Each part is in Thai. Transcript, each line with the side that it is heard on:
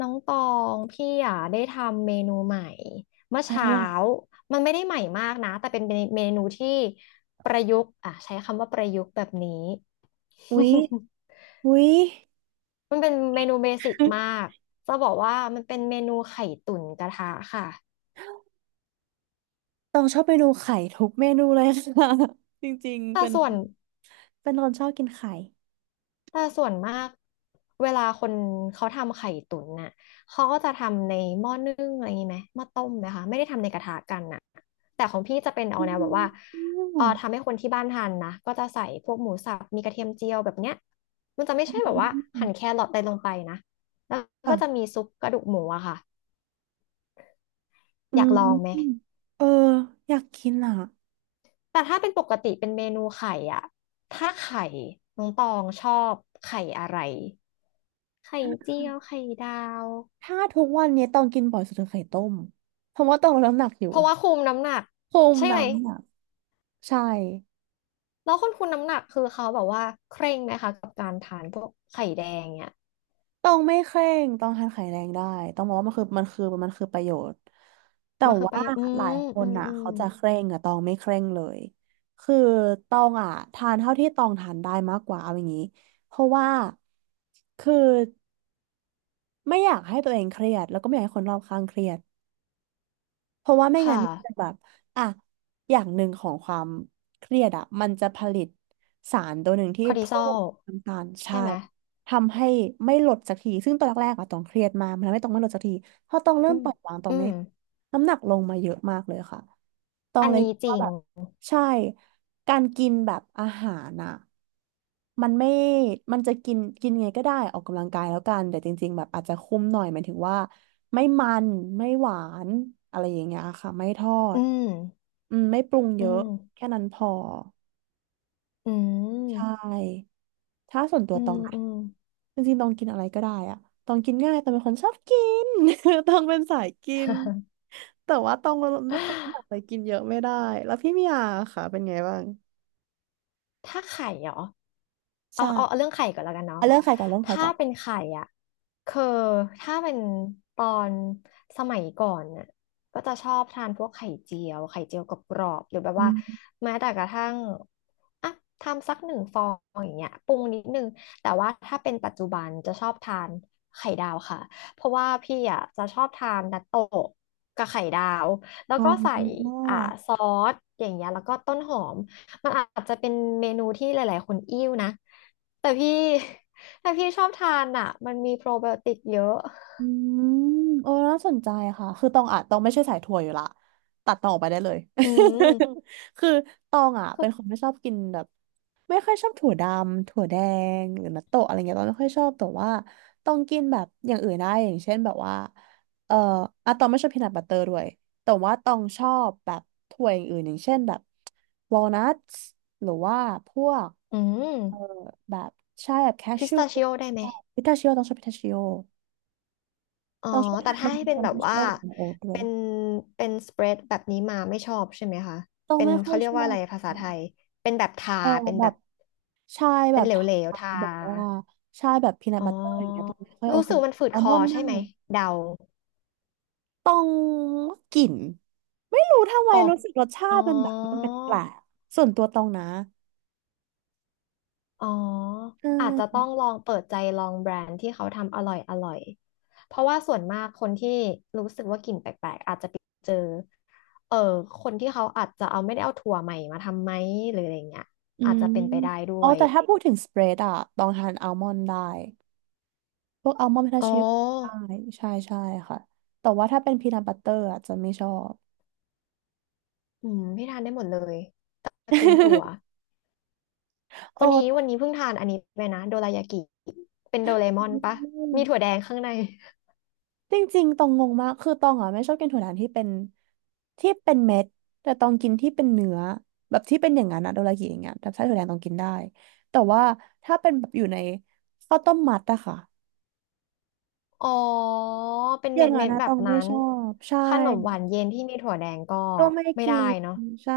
left: น้องตองพี่อ่ะได้ทำเมนูใหม่เมื่อ
right: อะไร
left: เช้า
right: อ่ะ
left: มันไม่ได้ใหม่มากนะแต่เป็นเมนูที่ประยุกต์อ่ะใช้คำว่าประยุกต์แบบนี้
right: อุ๊ย อุ๊ย
left: มันเป็นเมนูเบสิกมาก จะบอกว่ามันเป็นเมนูไข่ตุ๋นกระทะค่ะ
right: ต้องชอบเมนูไข่ทุกเมนูเลยค่ะ จริงๆ
left: แต่
right: เป็น
left: ส่วน
right: คนชอบกินไข่
left: แต่ส่วนมากเวลาคนเขาทำไข่ตุ๋นน่ะ เขาก็จะทำในหม้อนึ่งอะไรอย่างนี้ไหมหม้อต้มนะคะไม่ได้ทำในกระทะกันน่ะแต่ของพี่จะเป็นเอา
right: อื
left: แน
right: ม
left: วแบบว่า
right: อื
left: เออทำ
right: ม
left: ให้คนที่บ้านทานนะก็จะใส่พวกหมูสับมีกระเทียมเจียวแบบเนี้ยมันจะไม่ใช่แบบว่าหั่นแครอทอะไรลงไปนะแล้ว
right: อ่ะ
left: ก็จะมีซุปกระดูกหมูอะค่ะ
right: อื
left: อยากลองไหม
right: มเอออยากกินอ่ะ
left: แต่ถ้าเป็นปกติเป็นเมนูไข่อะถ้าไข่น้องตองชอบไข่อะไร ไข่เจียว ไข่ดาว
right: ถ้าทุกวันนี้ต้องกินบ่อยสุดคือไข่ต้มเพราะว่าต้องลดน้ำหนักอยู่
left: เพราะว่าคุมน้ำหนัก
right: คุม
left: ใช่ไหม
right: น้ำหนักใช่
left: แล้วคนคุมน้ำหนักคือเขาแบบว่าเคร่งไหมคะกับการทานพวกไข่แดงเนี่ย
right: ต้องไม่เคร่งต้องทานไข่แรงได้ต้องบอกว่ามันคือประโยชน์แต่
left: มันคือ
right: ว่า
left: ไป
right: หลายค
left: อื
right: น
left: ม
right: อ่ะ
left: อืม
right: เขาจะเคร่งอ่ะตองไม่เคร่งเลยคือตองอ่ะทานเท่าที่ตองทานได้มากกว่าเอาอย่างนี้เพราะว่าคือไม่อยากให้ตัวเองเครียดแล้วก็ไม่อยากให้คนรอบข้างเครียดเพราะว่าไม่งั้น
left: ค่ะ
right: มันจะแบบอ่ะอย่างหนึ่งของความเครียดอ่ะมันจะผลิตสารตัวหนึ่งที่
left: คอร์ติซ
right: เพิ่
left: อ
right: ม
left: ล
right: น้ำตาล
left: ใช่
right: ใช่
left: ไหม
right: ทำให้ไม่หลดสักทีซึ่งตอนแรกๆอะต้องเครียดมากมันทำให้ต้องไม่หลดสักทีพอต้องเริ่
left: อื
right: มป
left: ม
right: ล่อยวางต้อ
left: อื
right: งไม่
left: ม
right: น้ำหนักลงมาเยอะมากเลยค่ะต้อง
left: อัน
right: เลย
left: นี้
right: คิด
left: จริ
right: ว่า
left: ง
right: แบบใช่การกินแบบอาหารอะมันไม่มันจะกินกินไงก็ได้ออกกำลังกายแล้วกันแต่จริงๆแบบอาจจะคุมหน่อยหมายถึงว่าไม่มันไม่หวานอะไรอย่างเงี้ยค่ะไม่ทอ
left: อื
right: ด
left: ม
right: อืมไม่ปรุงเย
left: อื
right: อะ
left: ม
right: แค่นั้นพอ
left: อื
right: ใช่
left: ม
right: ถ้าส่วนตัว
left: อื
right: ต
left: ม
right: องนะ
left: อืม
right: จริงๆตองกินอะไรก็ได้อะตองกินง่ายตองเป็นคนชอบกิน ตองเป็นสายกินแต่ว่าตองเป็นคนอยากไป กินเยอะไม่ได้แล้วพี่มียาค่ะเป็นไงบ้าง
left: ถ้าไข่เหรอเอา
right: ใช่
left: เรื่องไข่ก่อนแล้วกันเนาะ
right: เอาเรื่องใครก่อนเรื่องใคร
left: ถ้า
right: ก่อน
left: เป็นไข่อ่ะคือถ้าเป็นตอนสมัยก่อนน่ะก็จะชอบทานพวกไข่เจียวกรอบๆหรือแบบว่า
right: อืม
left: แม้แต่กระทั่งอ่ะทำสัก1 ฟองอย่างเงี้ยปรุงนิดนึงแต่ว่าถ้าเป็นปัจจุบันจะชอบทานไข่ดาวค่ะเพราะว่าพี่อ่ะจะชอบทานนัตโตะกับไข่ดาวแล้ว
right: อ๋
left: ก็ใส่
right: อ
left: อ่าซอสอย่างเงี้ยแล้วก็ต้นหอม มันอาจจะเป็นเมนูที่หลายๆคนอิ่วนะแต่พี่ แต่พี่ชอบทานอ่ะมันมีโปรไบโอติกเยอะ
right: อืมโอ้น่าสนใจค่ะคือตองอ่ะตองไม่ใช่สายถั่วอยู่ละตัดตองออกไปได้เลย
left: อื ม
right: คือตองอ่ะ
left: คือ
right: เป็นคนไม่ชอบกินแบบ ไม่ค่อยชอบถั่วดำถั่วแดงหรือนัตโตะอะไรเงี้ยตองไม่ค่อยชอบแต่ว่าต้องกินแบบอย่างอื่นได้อย่างเช่นแบบว่าเอ่ออะตองไม่ชอบพีนัทบัตเตอร์ด้วยแต่ว่าตองชอบแบบถั่วอย่างอื่นอย่างเช่นแบบวอลนัทหรือว่าพวก
left: อืม
right: เอ่อแบบใช่แบบแค
left: พิ
right: ช
left: ส
right: e ว
left: ตาชิโอได้ไหม
right: พิทาชิโอต้องชอบพิทาชิโอ
left: อ๋อ
right: ต้องชอบ
left: แต่
right: ทานน
left: ถ้า
right: ม
left: ให้
right: พิ
left: เป็น
right: ทา
left: แบบ
right: ชิ
left: ว่า
right: โอของโอ๊ตด้ว
left: เป็
right: ย
left: นเป็นสเปรดแบบนี้มาไม่ชอบใช่ไหมคะ
right: ต้อง
left: เป็น
right: ไม่ค่อ
left: เขา
right: ย
left: เรีย
right: ช
left: ก
right: อ
left: ว่าอะ
right: บ
left: ไรภาษาไทย
right: อ่ะ
left: เป็นแบบทา
right: เออ
left: เป็น
right: แบ
left: แบ
right: บ
left: บ
right: ใช่แบ
left: เป็น
right: บทา
left: เหลวๆทา
right: บอกว่าใช่แบบพีนัทบัตเตอร์อย่างเงี้ยตองไม่ค่อยโอ
left: รู้
right: เค
left: สึกมันฝืด
right: อัล
left: ค
right: ม
left: อ
right: อนด์
left: ใช่
right: น่า
left: ไหม
right: ก
left: เดา
right: ต้องกลิ่นไม่รู้ทำไม
left: ออก
right: รู้สึกรสชา
left: อ๋
right: ติมันแบบมันแ
left: อ
right: ปลกๆส่วนตัวตองนะ
left: อ๋อ
right: ใช
left: อาจจะต้อ
right: ่
left: งลองเปิดใจลองแบรนด์ที่เขาทำอร่อยเพราะว่าส่วนมากคนที่รู้สึกว่ากลิ่นแปลกๆอาจจะไปเจอเออคนที่เขาอาจจะเอาไม่ได้เอาถั่วใหม่มาทำไหมหรืออะไรเงี้ย
right: อื
left: อาจจะ
right: ม
left: เป็นไปได้ด้
right: อ๋อ
left: วย
right: แต่ถ้าพูดถึงสเปรดอะตองทานอัลมอนด์ได้พวกอัลมอนด์พิทา
left: อ๋อ
right: ชิโอได้ใช่ค่ะแต่ว่าถ้าเป็นพีนัทบัตเตอร์อะจะไม่ชอบ
left: อืมพี่ทานได้หมดเลยตระกูลถั่ว วันนี้วั
right: โอ้
left: นนี้เพิ่งทานอันนี้ไปนะโดรายากิเป็นโดเรมอนปะมีถั่วแดงข้างใน
right: จริงๆตองงงมากคือตองอ่ะไม่ชอบกินถั่วหวานที่เป็นเม็ดแต่ตองกินที่เป็นเนื้อแบบที่เป็นอย่างนั้นอะโดรากิอย่างเงี้ยแบบไส้ถั่วแดงตองกินได้แต่ว่าถ้าเป็นแบบอยู่ในข้าวต้มมัดอะค่ะ
left: อ๋อ เป็น
right: อย่า
left: เม็
right: ง
left: ด
right: นั้
left: เม็
right: น
left: ด
right: นะ
left: แบ
right: ต
left: บ
right: องไม่
left: นั้น
right: ชอบใช่
left: ขนมหวานเย็นที่มีถั่วแดงก็
right: ก็ไม่
left: ไม่
right: กิ
left: ได้
right: น
left: เนาะ
right: ใช่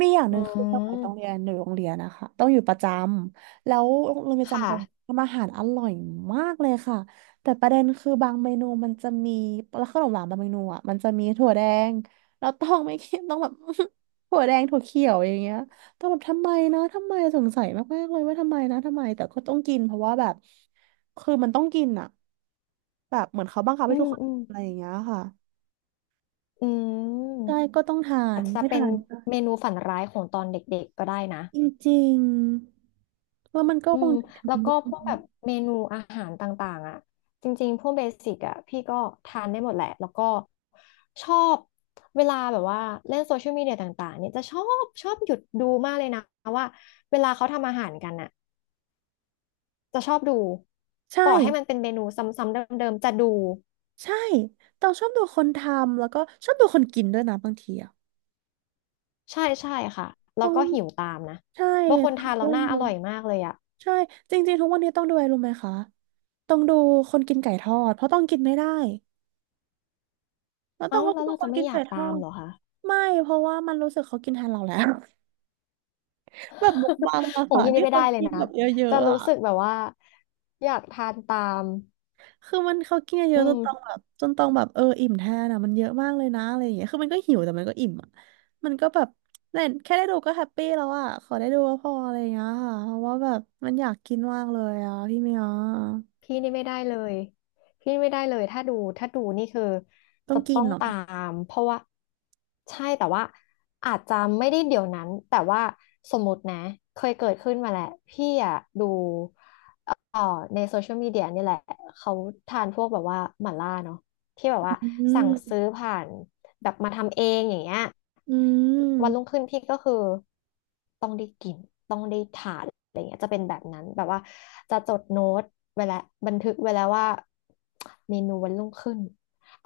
right: มีอย่างห
left: อื
right: นึ่งคือสมัยต้องเรีย
left: ม
right: นอยู่โรงเรียนนะคะต้องอยู่ประจำแล้วโรงเรียนป
left: ค
right: ระจำต้อง
left: ่ะ
right: ทำอาหารอร่อยมากเลยค่ะแต่ประเด็นคือบางเมนูมันจะมีแล้วขนมหวานบางเมนูอ่ะมันจะมีถั่วแดงแล้วต้องไม่กินต้องแบบ ถั่วแดงถั่วเขียวอย่างเงี้ยต้องแบบทำไมนะทำไมสงสัยมากๆเลยว่าทำไมนะทำไมแต่ก็ต้องกินเพราะว่าแบบคือมันต้องกินอ่ะแบบเหมือนเขาบังคับ
left: อื
right: ให้ทุ
left: ม
right: กคน
left: อืม
right: อะไรอย่างเงี้ยค่ะ
left: อืม
right: ใช่ก็ต้องทา
left: อา
right: น
left: จจะ
right: ไม่
left: เป็
right: ทา
left: น
right: น
left: เมนูฝันร้ายของตอนเด็กๆก็ได้นะ
right: จริงๆแล้วมันก็
left: อื
right: คง
left: ม
right: จะถึง
left: แล้วก็พวกแบบเมนูอาหารต่างๆอ่ะจริงๆพวกเบสิกอ่ะพี่ก็ทานได้หมดแหละแล้วก็ชอบเวลาแบบว่าเล่นโซเชียลมีเดียต่างๆเนี่ยจะชอบหยุดดูมากเลยนะว่าเวลาเขาทำอาหารกันอะ จะชอบดู
right: ใช่
left: ต่อให้มันเป็นเมนูซ้ำๆเดิมๆจะดู
right: ใช่ต้องชอบดูคนทำแล้วก็ชอบดูคนกินด้วยนะบางทีอะ
left: ใช่ใช่ค่ะแล้
right: ต้อ
left: วก็
right: ง
left: หิวตามนะ
right: ใช่
left: บางคน
right: ต
left: ทาน
right: ้
left: แล้
right: อ
left: วห
right: ง
left: น้าอ
right: ดู
left: ร่อยมากเลยอะ
right: ใช่จริงๆทุกวันนี้ต้องดูอะไรรู้ไหมคะต้องดูคนกินไก่ทอดเพราะต้องกินไม่ได้แล้วต้อ
left: เอ้า
right: งก็
left: แล้ว
right: ดู
left: เรา
right: ค
left: จะ
right: น
left: ไม่
right: กิน
left: อ
right: ไก่
left: ยาก
right: ทอ
left: ตาม
right: ด
left: เหรอคะ
right: ไม่เพราะว่ามันรู้สึกเขากินแทนเราแล้ว แบบมกบั งอะ
left: ของ
right: ค่ะ
left: พี่
right: ที่
left: นี่ไม่
right: เขา
left: ได้เลย
right: กิน
left: นะ
right: แบบเยอะ
left: จะ
right: ๆอะ
left: รู้สึกแบบว่าอยากทานตาม
right: คือมันเขากินเย
left: อื
right: อะๆ
left: ม
right: จนต้องแบบเอออิ่มแทนอะมันเยอะมากเลยนะอะไรอย่างเงี้ยคือมันก็หิวแต่มันก็อิ่มอ่ะมันก็แบบเน่ยแค่ได้ดูก็แฮปปี้แล้วอ่ะขอได้ดูก็พออะไรอย่างเงี้ยค่ะเพราะว่าแบบมันอยากกินมากเลยอ่ะพี่เมีย
left: พี่นี่ไม่ได้เลยพี่ไม่ได้เลยถ้าดูนี่คือ
right: ต้อ
left: จะ
right: งกิ
left: ต้
right: น
left: อง
right: เหรอ
left: ตามเพราะว่าใช่แต่ว่าอาจจะไม่ได้เดี๋ยวนั้นแต่ว่าสมมตินะเคยเกิดขึ้นมาแหละพี่อะดูเอ่อในโซเชียลมีเดียนี่แหละเขาทานพวกแบบว่าหม่าล่าเนาะที่แบบว่า
right: อื
left: สั่
right: ม
left: งซื้อผ่านแบบมาทำเองอย่างเงี้ย
right: อื
left: วันรุ่ง
right: ม
left: ขึ้นพี่ก็คือต้องได้กิน ขาดอะไรเงี้ยจะเป็นแบบนั้นแบบว่าจะจดโน้ตไว้แล้วบันทึกไว้แล้วว่าเมนูวันรุ่งขึ้น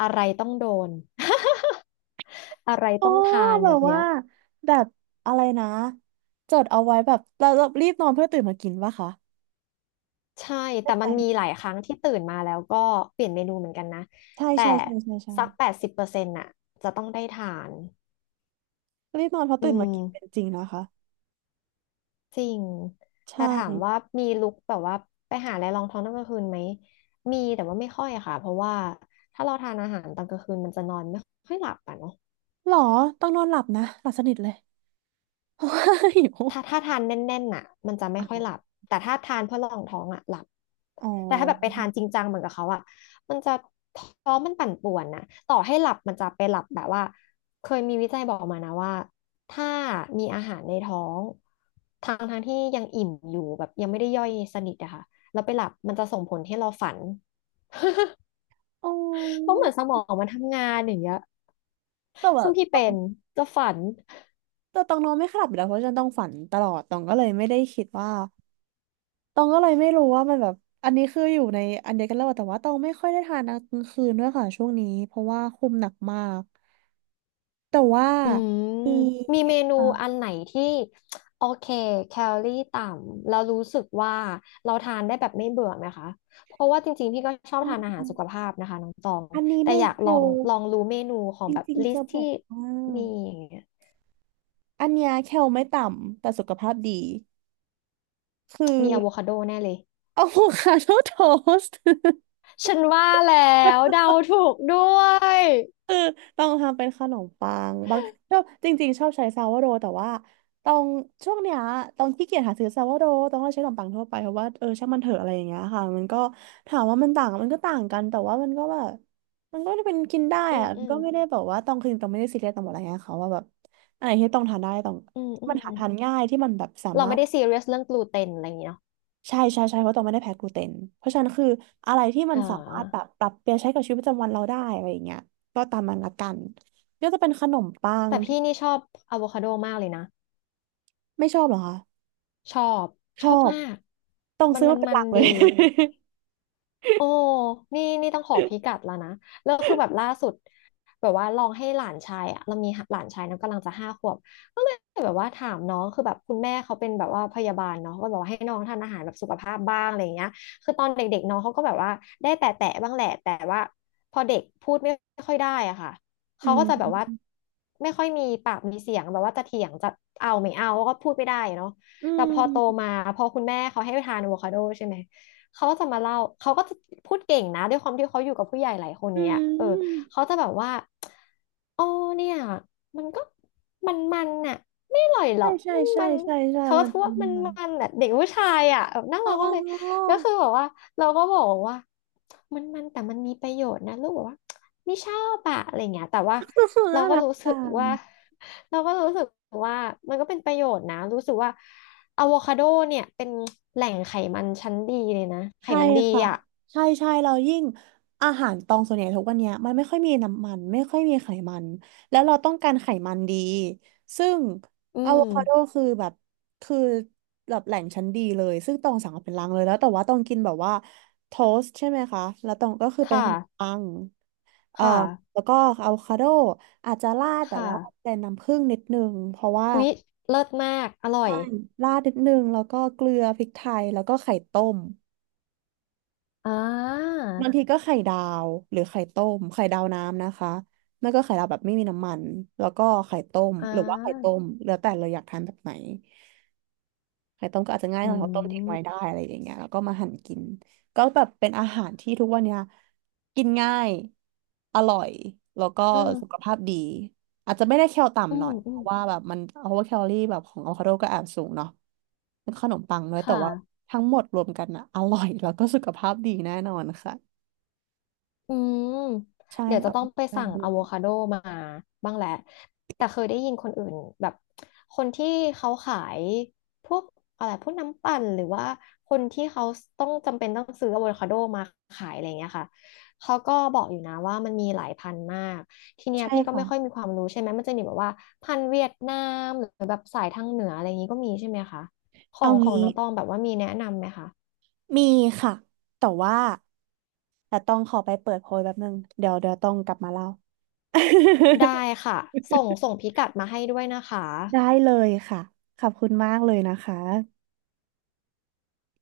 left: อะไรต้องโดน อะไร
right: อ๋อ
left: ต้องทาน
right: แบ
left: แบ
right: บ
left: บเนี้
right: ว่า
left: ย
right: แบบอะไรนะจดเอาไว้แบบเรารีบนอนเพื่อตื่นมากินป่ะคะ
left: ใช่
right: ใช่
left: แต่
right: ไหม
left: มันมีหลายครั้งที่ตื่นมาแล้วก็เปลี่ยนเมนูเหมือนกันนะแต่
right: ใช่
left: สัก80%น่ะจะต้องได้ทาน
right: รีบนอนเพราะ
left: อื
right: ตื่นมากินเป็น
left: ม
right: จริงนะคะ
left: จริง
right: ใช่
left: แต่ถามว่ามีลุคแบบว่าไปหาอะไรรองท้องตอนกลางคืนไหม มีแต่ว่าไม่ค่อยอะค่ะ เพราะว่าถ้าเราทานอาหารตอนกลางคืนมันจะนอนไม่ค่อยหลับอ่ะเนาะ
right: หรอต้องนอนหลับนะหลับสนิทเลย เพราะว่าหิว
left: ถ้าทานแน่นๆน่ะมันจะไม่
right: อ๋
left: ค่อยหลับ
right: อ
left: แต่ถ้าทานเพื่อรองท้องอ่ะหลับ
right: อ๋
left: แต่ถ้าแบบไป
right: อ
left: ทานจริงจังเหมือนกับเขาอ่ะมันจะท้องมันปั่นป่วนนะต่อให้หลับมันจะไปหลับแบบว่าเคยมีวิจัยบอกมานะว่าถ้ามีอาหารในท้องทางที่ยังอิ่มอยู่แบบยังไม่ได้ย่อยสนิทอะค่ะแล้วไปหลับมันจะส่งผลให้เราฝัน
right: อ๋
left: เพราะ
right: อ
left: เหมือนสมองมันทำงานอย่างเงี้ย
right: แต่แบ
left: ซึ่
right: บ
left: งพี่เป็นจะฝัน
right: แต่ตองนอนไม่ค่อยหลับอยู่แล้วเพราะฉันต้องฝันตลอดตองก็เลยไม่ได้คิดว่าตองก็เลยไม่รู้ว่ามันแบบอันนี้คืออยู่ในอันเดียวกันแล้วอะแต่ว่าตองไม่ค่อยได้ทานกลางคืนด้วยค่ะช่วงนี้เพราะว่าคุมหนักมากแต่ว่า
left: อืม
right: มี
left: มีเมนู
right: อ่า
left: อันไหนที่โอเคแคลอรี่ต่ำเรารู้สึกว่าเราทานได้แบบไม่เบื่อไหมคะเพราะว่าจริงๆพี่ก็ชอบ
right: อ๋
left: ทานอาหารสุข
right: อ
left: ภาพนะคะน้องตอง
right: อันนี้
left: แต่
right: ไม่
left: อยาก
right: แค
left: ล
right: ล
left: องรู้เมนูขอ
right: จ
left: งแบบ
right: ริง
left: ลิ
right: ๆ
left: ส
right: จะ
left: ต์
right: บ
left: ที่
right: อกว่า
left: มีอย่างเงี้ย
right: อันเนี้ยแคลไม่ต่ำแต่สุขภาพดีคือ
left: มีอะโวคาโดแน่เลย
right: อะโวคาโดโทสต์
left: ฉันว่าแล้วเดาถูกด้วย
right: คือต้องทำเป็นขนมปังบางชอบจริงๆชอบใช้ซาวโดแต่ว่าต้องช่วงเนี้ยต้องขี้เกียจหาซื้อซาวโดต้องใช้ขนมปังทั่วไปเพราะว่าเออช่างมันเถอะอะไรอย่างเงี้ยค่ะมันก็ถามว่ามันต่างมันก็ต่างกันแต่ว่ามันก็แบบมันก็เป็นกินได้
left: อื
right: อะ
left: ม
right: มั
left: อื
right: น
left: ม
right: ก็ไม่ได้แบบว่าต้องไม่ได้ซีเรียสต้องบอกอะไรเงี้ยเขาว่าแบบอะไรที่ต้องทานได้ต้อง
left: อืมอื
right: มัน
left: ม
right: หาทานง่ายที่มันแบบสา
left: เรา
right: มาร
left: ไม่
right: ถ
left: ได้ซีเรียสเรื่องกลูเตนอะไรอย่างเงี้ยเนาะ
right: ใช่ใช่ใช่เพราะตองไม่ได้แพ้กลูเตนเพราะฉะนั้นคืออะไรที่มัน
left: อ่
right: สามารถแบ
left: า
right: บปรับเปลี่ยนใช้กับชีวิตประจำวันเราได้อะไรอย่างเงี้ยก็ตามมันละกันก็จะเป็นขนมปัง
left: แต่
right: ที่
left: พี่นี่ชอบอะโวคาโดมากเลยนะ
right: ไม่ชอบเหรอคะ
left: ชอบ
right: ช
left: ช
right: อ
left: อบ
right: บ
left: มาก
right: ต้อง
left: มัน
right: ซื้อ
left: มั
right: มา
left: น
right: เป็น
left: มั
right: หลั
left: น
right: กเลย
left: ดี โอ้นี่นี่ต้องขอพิกัดแล้วนะแล้วคือแบบล่าสุดแบบว่าลองให้หลานชายอะเรามีหลานชายนะกำลังจะห้าขวบก็เลยแบบว่าถามน้องคือแบบคุณแม่เขาเป็นแบบว่าพยาบาลเนาะก็บอกว่าให้น้องทานอาหารแบบสุขภาพบ้างอะไรอย่างเงี้ยคือตอนเด็กๆน้องเขาก็แบบว่าได้แตะแตะบ้างแหละแต่ว่าพอเด็กพูดไม่ค่อยได้อะค่ะ
right: อื
left: เขาก็จะแบบว่า
right: ม
left: ไม่ค่อยมีปากมีเสียงแบบว่าจะเถียงจะเอาไม่เอาก็พูดไม่ได้เนาะ
right: อื
left: แต่พอโต
right: ม
left: มาพอคุณแม่เขาให้ทานอะโวคาโดใช่ไหม เขาก็จะมาเล่าเขาก็จะพูดเก่งนะด้วยความที่เขาอยู่กับผู้ใหญ่หลายคน
right: อื
left: เนี้ยเออ
right: ม
left: เขาจะแบบว่าอ๋อเนี่ยมันก็มันน่ะไม่อร่อยหร
right: ใช่
left: อก
right: ใช่
left: มัน
right: ใช่
left: มัน
right: ใช่ใช่
left: เขาก็
right: มัน
left: พ
right: จะ
left: ว่วา
right: มี
left: มัน
right: มัน
left: มันน่ะเด็กผู้ชายอ่ะแบบน่า
right: อ๋
left: รักาเลย
right: อ
left: แล้วคือแบบว่าเราก็บอกว่ามันแต่มันมีประโยชน์นะลูกบอกว่าไม่ชอบอะอะไรเงี้ยแต่ว่า เรา
right: น่า
left: ก็
right: รัก
left: รู้สึ
right: จั
left: ก
right: ง
left: ว่า เราก็รู้สึกว่ามันก็เป็นประโยชน์นะรู้สึกว่าอะโวคาโดเนี่ยเป็นแหล่งไขมันชั้นดีเลยนะไข
right: ใช่
left: มันดี
right: ค่ะ
left: อ่ะ
right: ใช่ใช่เรายิ่งอาหารตองส่วนใหญ่ทุกวันเนี้ยมันไม่ค่อยมีน้ำมันไม่ค่อยมีไขมันแล้วเราต้องการไขมันดีซึ่ง
left: อื
right: อะโวคาโด
left: ม
right: คือแบบแหล่งชั้นดีเลยซึ่งตองสั่งมาเป็นลังเลยแล้วแต่ว่าตองกินแบบว่าโทสต์ใช่ไหมคะแล้วตองก็คือเป็นข
left: ค่ะ
right: นมปังเอ่อ
left: ค่ะ
right: แล้วก็อะโวคาโดอาจจะราด
left: ค
right: แต่ว่า
left: ่ะ
right: เป็นน้ำผึ้งนิดนึงเพราะว่า
left: อุ๊ยเลิศมากอร่อย
right: ใช่ราดนิดนึงแล้วก็เกลือพริกไทยแล้วก็ไข่ต้ม
left: อ่า
right: บางทีก็ไข่ดาวหรือไข่ต้มไข่ดาวน้ำนะคะไม่ก็ไข่ดาวแบบไม่มีน้ำมันแล้วก็ไข่ต้ม
left: อ่
right: หรือว่าไข่ต้
left: า
right: มแล้วแต่เราอยากทานแบบไหนไข่ต้มก็อาจจะง่ายห
left: อื
right: น่อยเพราะต้มทิ้งไว้ได้
left: ม
right: อะไรอย่างเงี้ยแล้วก็มาหั่นกินก็แบบเป็นอาหารที่ทุกวันเนี้ยกินง่ายอร่อยแล้วก็
left: อ่า
right: สุขภาพดีอาจจะไม่ได้แคล
left: อื
right: ต่ำหน่
left: ม
right: อยเพ
left: อืม
right: ราะว่าแบบมันเพราะว่าแคลอรี่แบบของอะโวคาโดก็แอบสูงเนาะเป็นขนมปังด้วยแต่
left: ค่ะ
right: ว่าทั้งหมดรวมกันอะอร่อยแล้วก็สุขภาพดีแน่นอนค่ะ
left: อืม
right: ใช่
left: เดี๋ยว
right: อ
left: จะ
right: อก
left: ต้อ
right: กำ
left: ง
right: ลัง
left: ไป
right: กาย
left: สั่ง
right: ด้ว
left: อะ
right: ย
left: โวคาโดมาบ้างแหละ แต่เคยได้ยินคนอื่นแบบคนที่เขาขายพวกอะไรพวกน้ำปั่นหรือว่าคนที่เขาต้องจำเป็นต้องซื้ออะโวคาโดมาขายอะไรอย่างเงี้ยค่ะ เขาก็บอกอยู่นะว่ามันมีหลายพันธุ์มาก ทีเนี้ย
right: ใช่
left: พี่ก็
right: ค่ะ
left: ไม่ค่อยมีความรู้ใช่ไหมมันจะมีแบบว่าพันธุ์เวียดนามหรือแบบสายทางเหนืออะไรอย่างงี้ก็มีใช่ไหมคะขอ
right: เอา
left: งของ
right: งี้
left: น้องตองแบบว่ามีแนะนำไหมคะ
right: มีค่ะ แต่ว่าแต่ต้องขอไปเปิดโพยแป๊บนึงเดี๋ยวเดี๋ยวต้องกลับมาเล่า
left: ได้ค่ะส่งส่งพิกัดมาให้ด้วยนะคะ
right: ได้เลยค่ะขอบคุณมากเลยนะคะ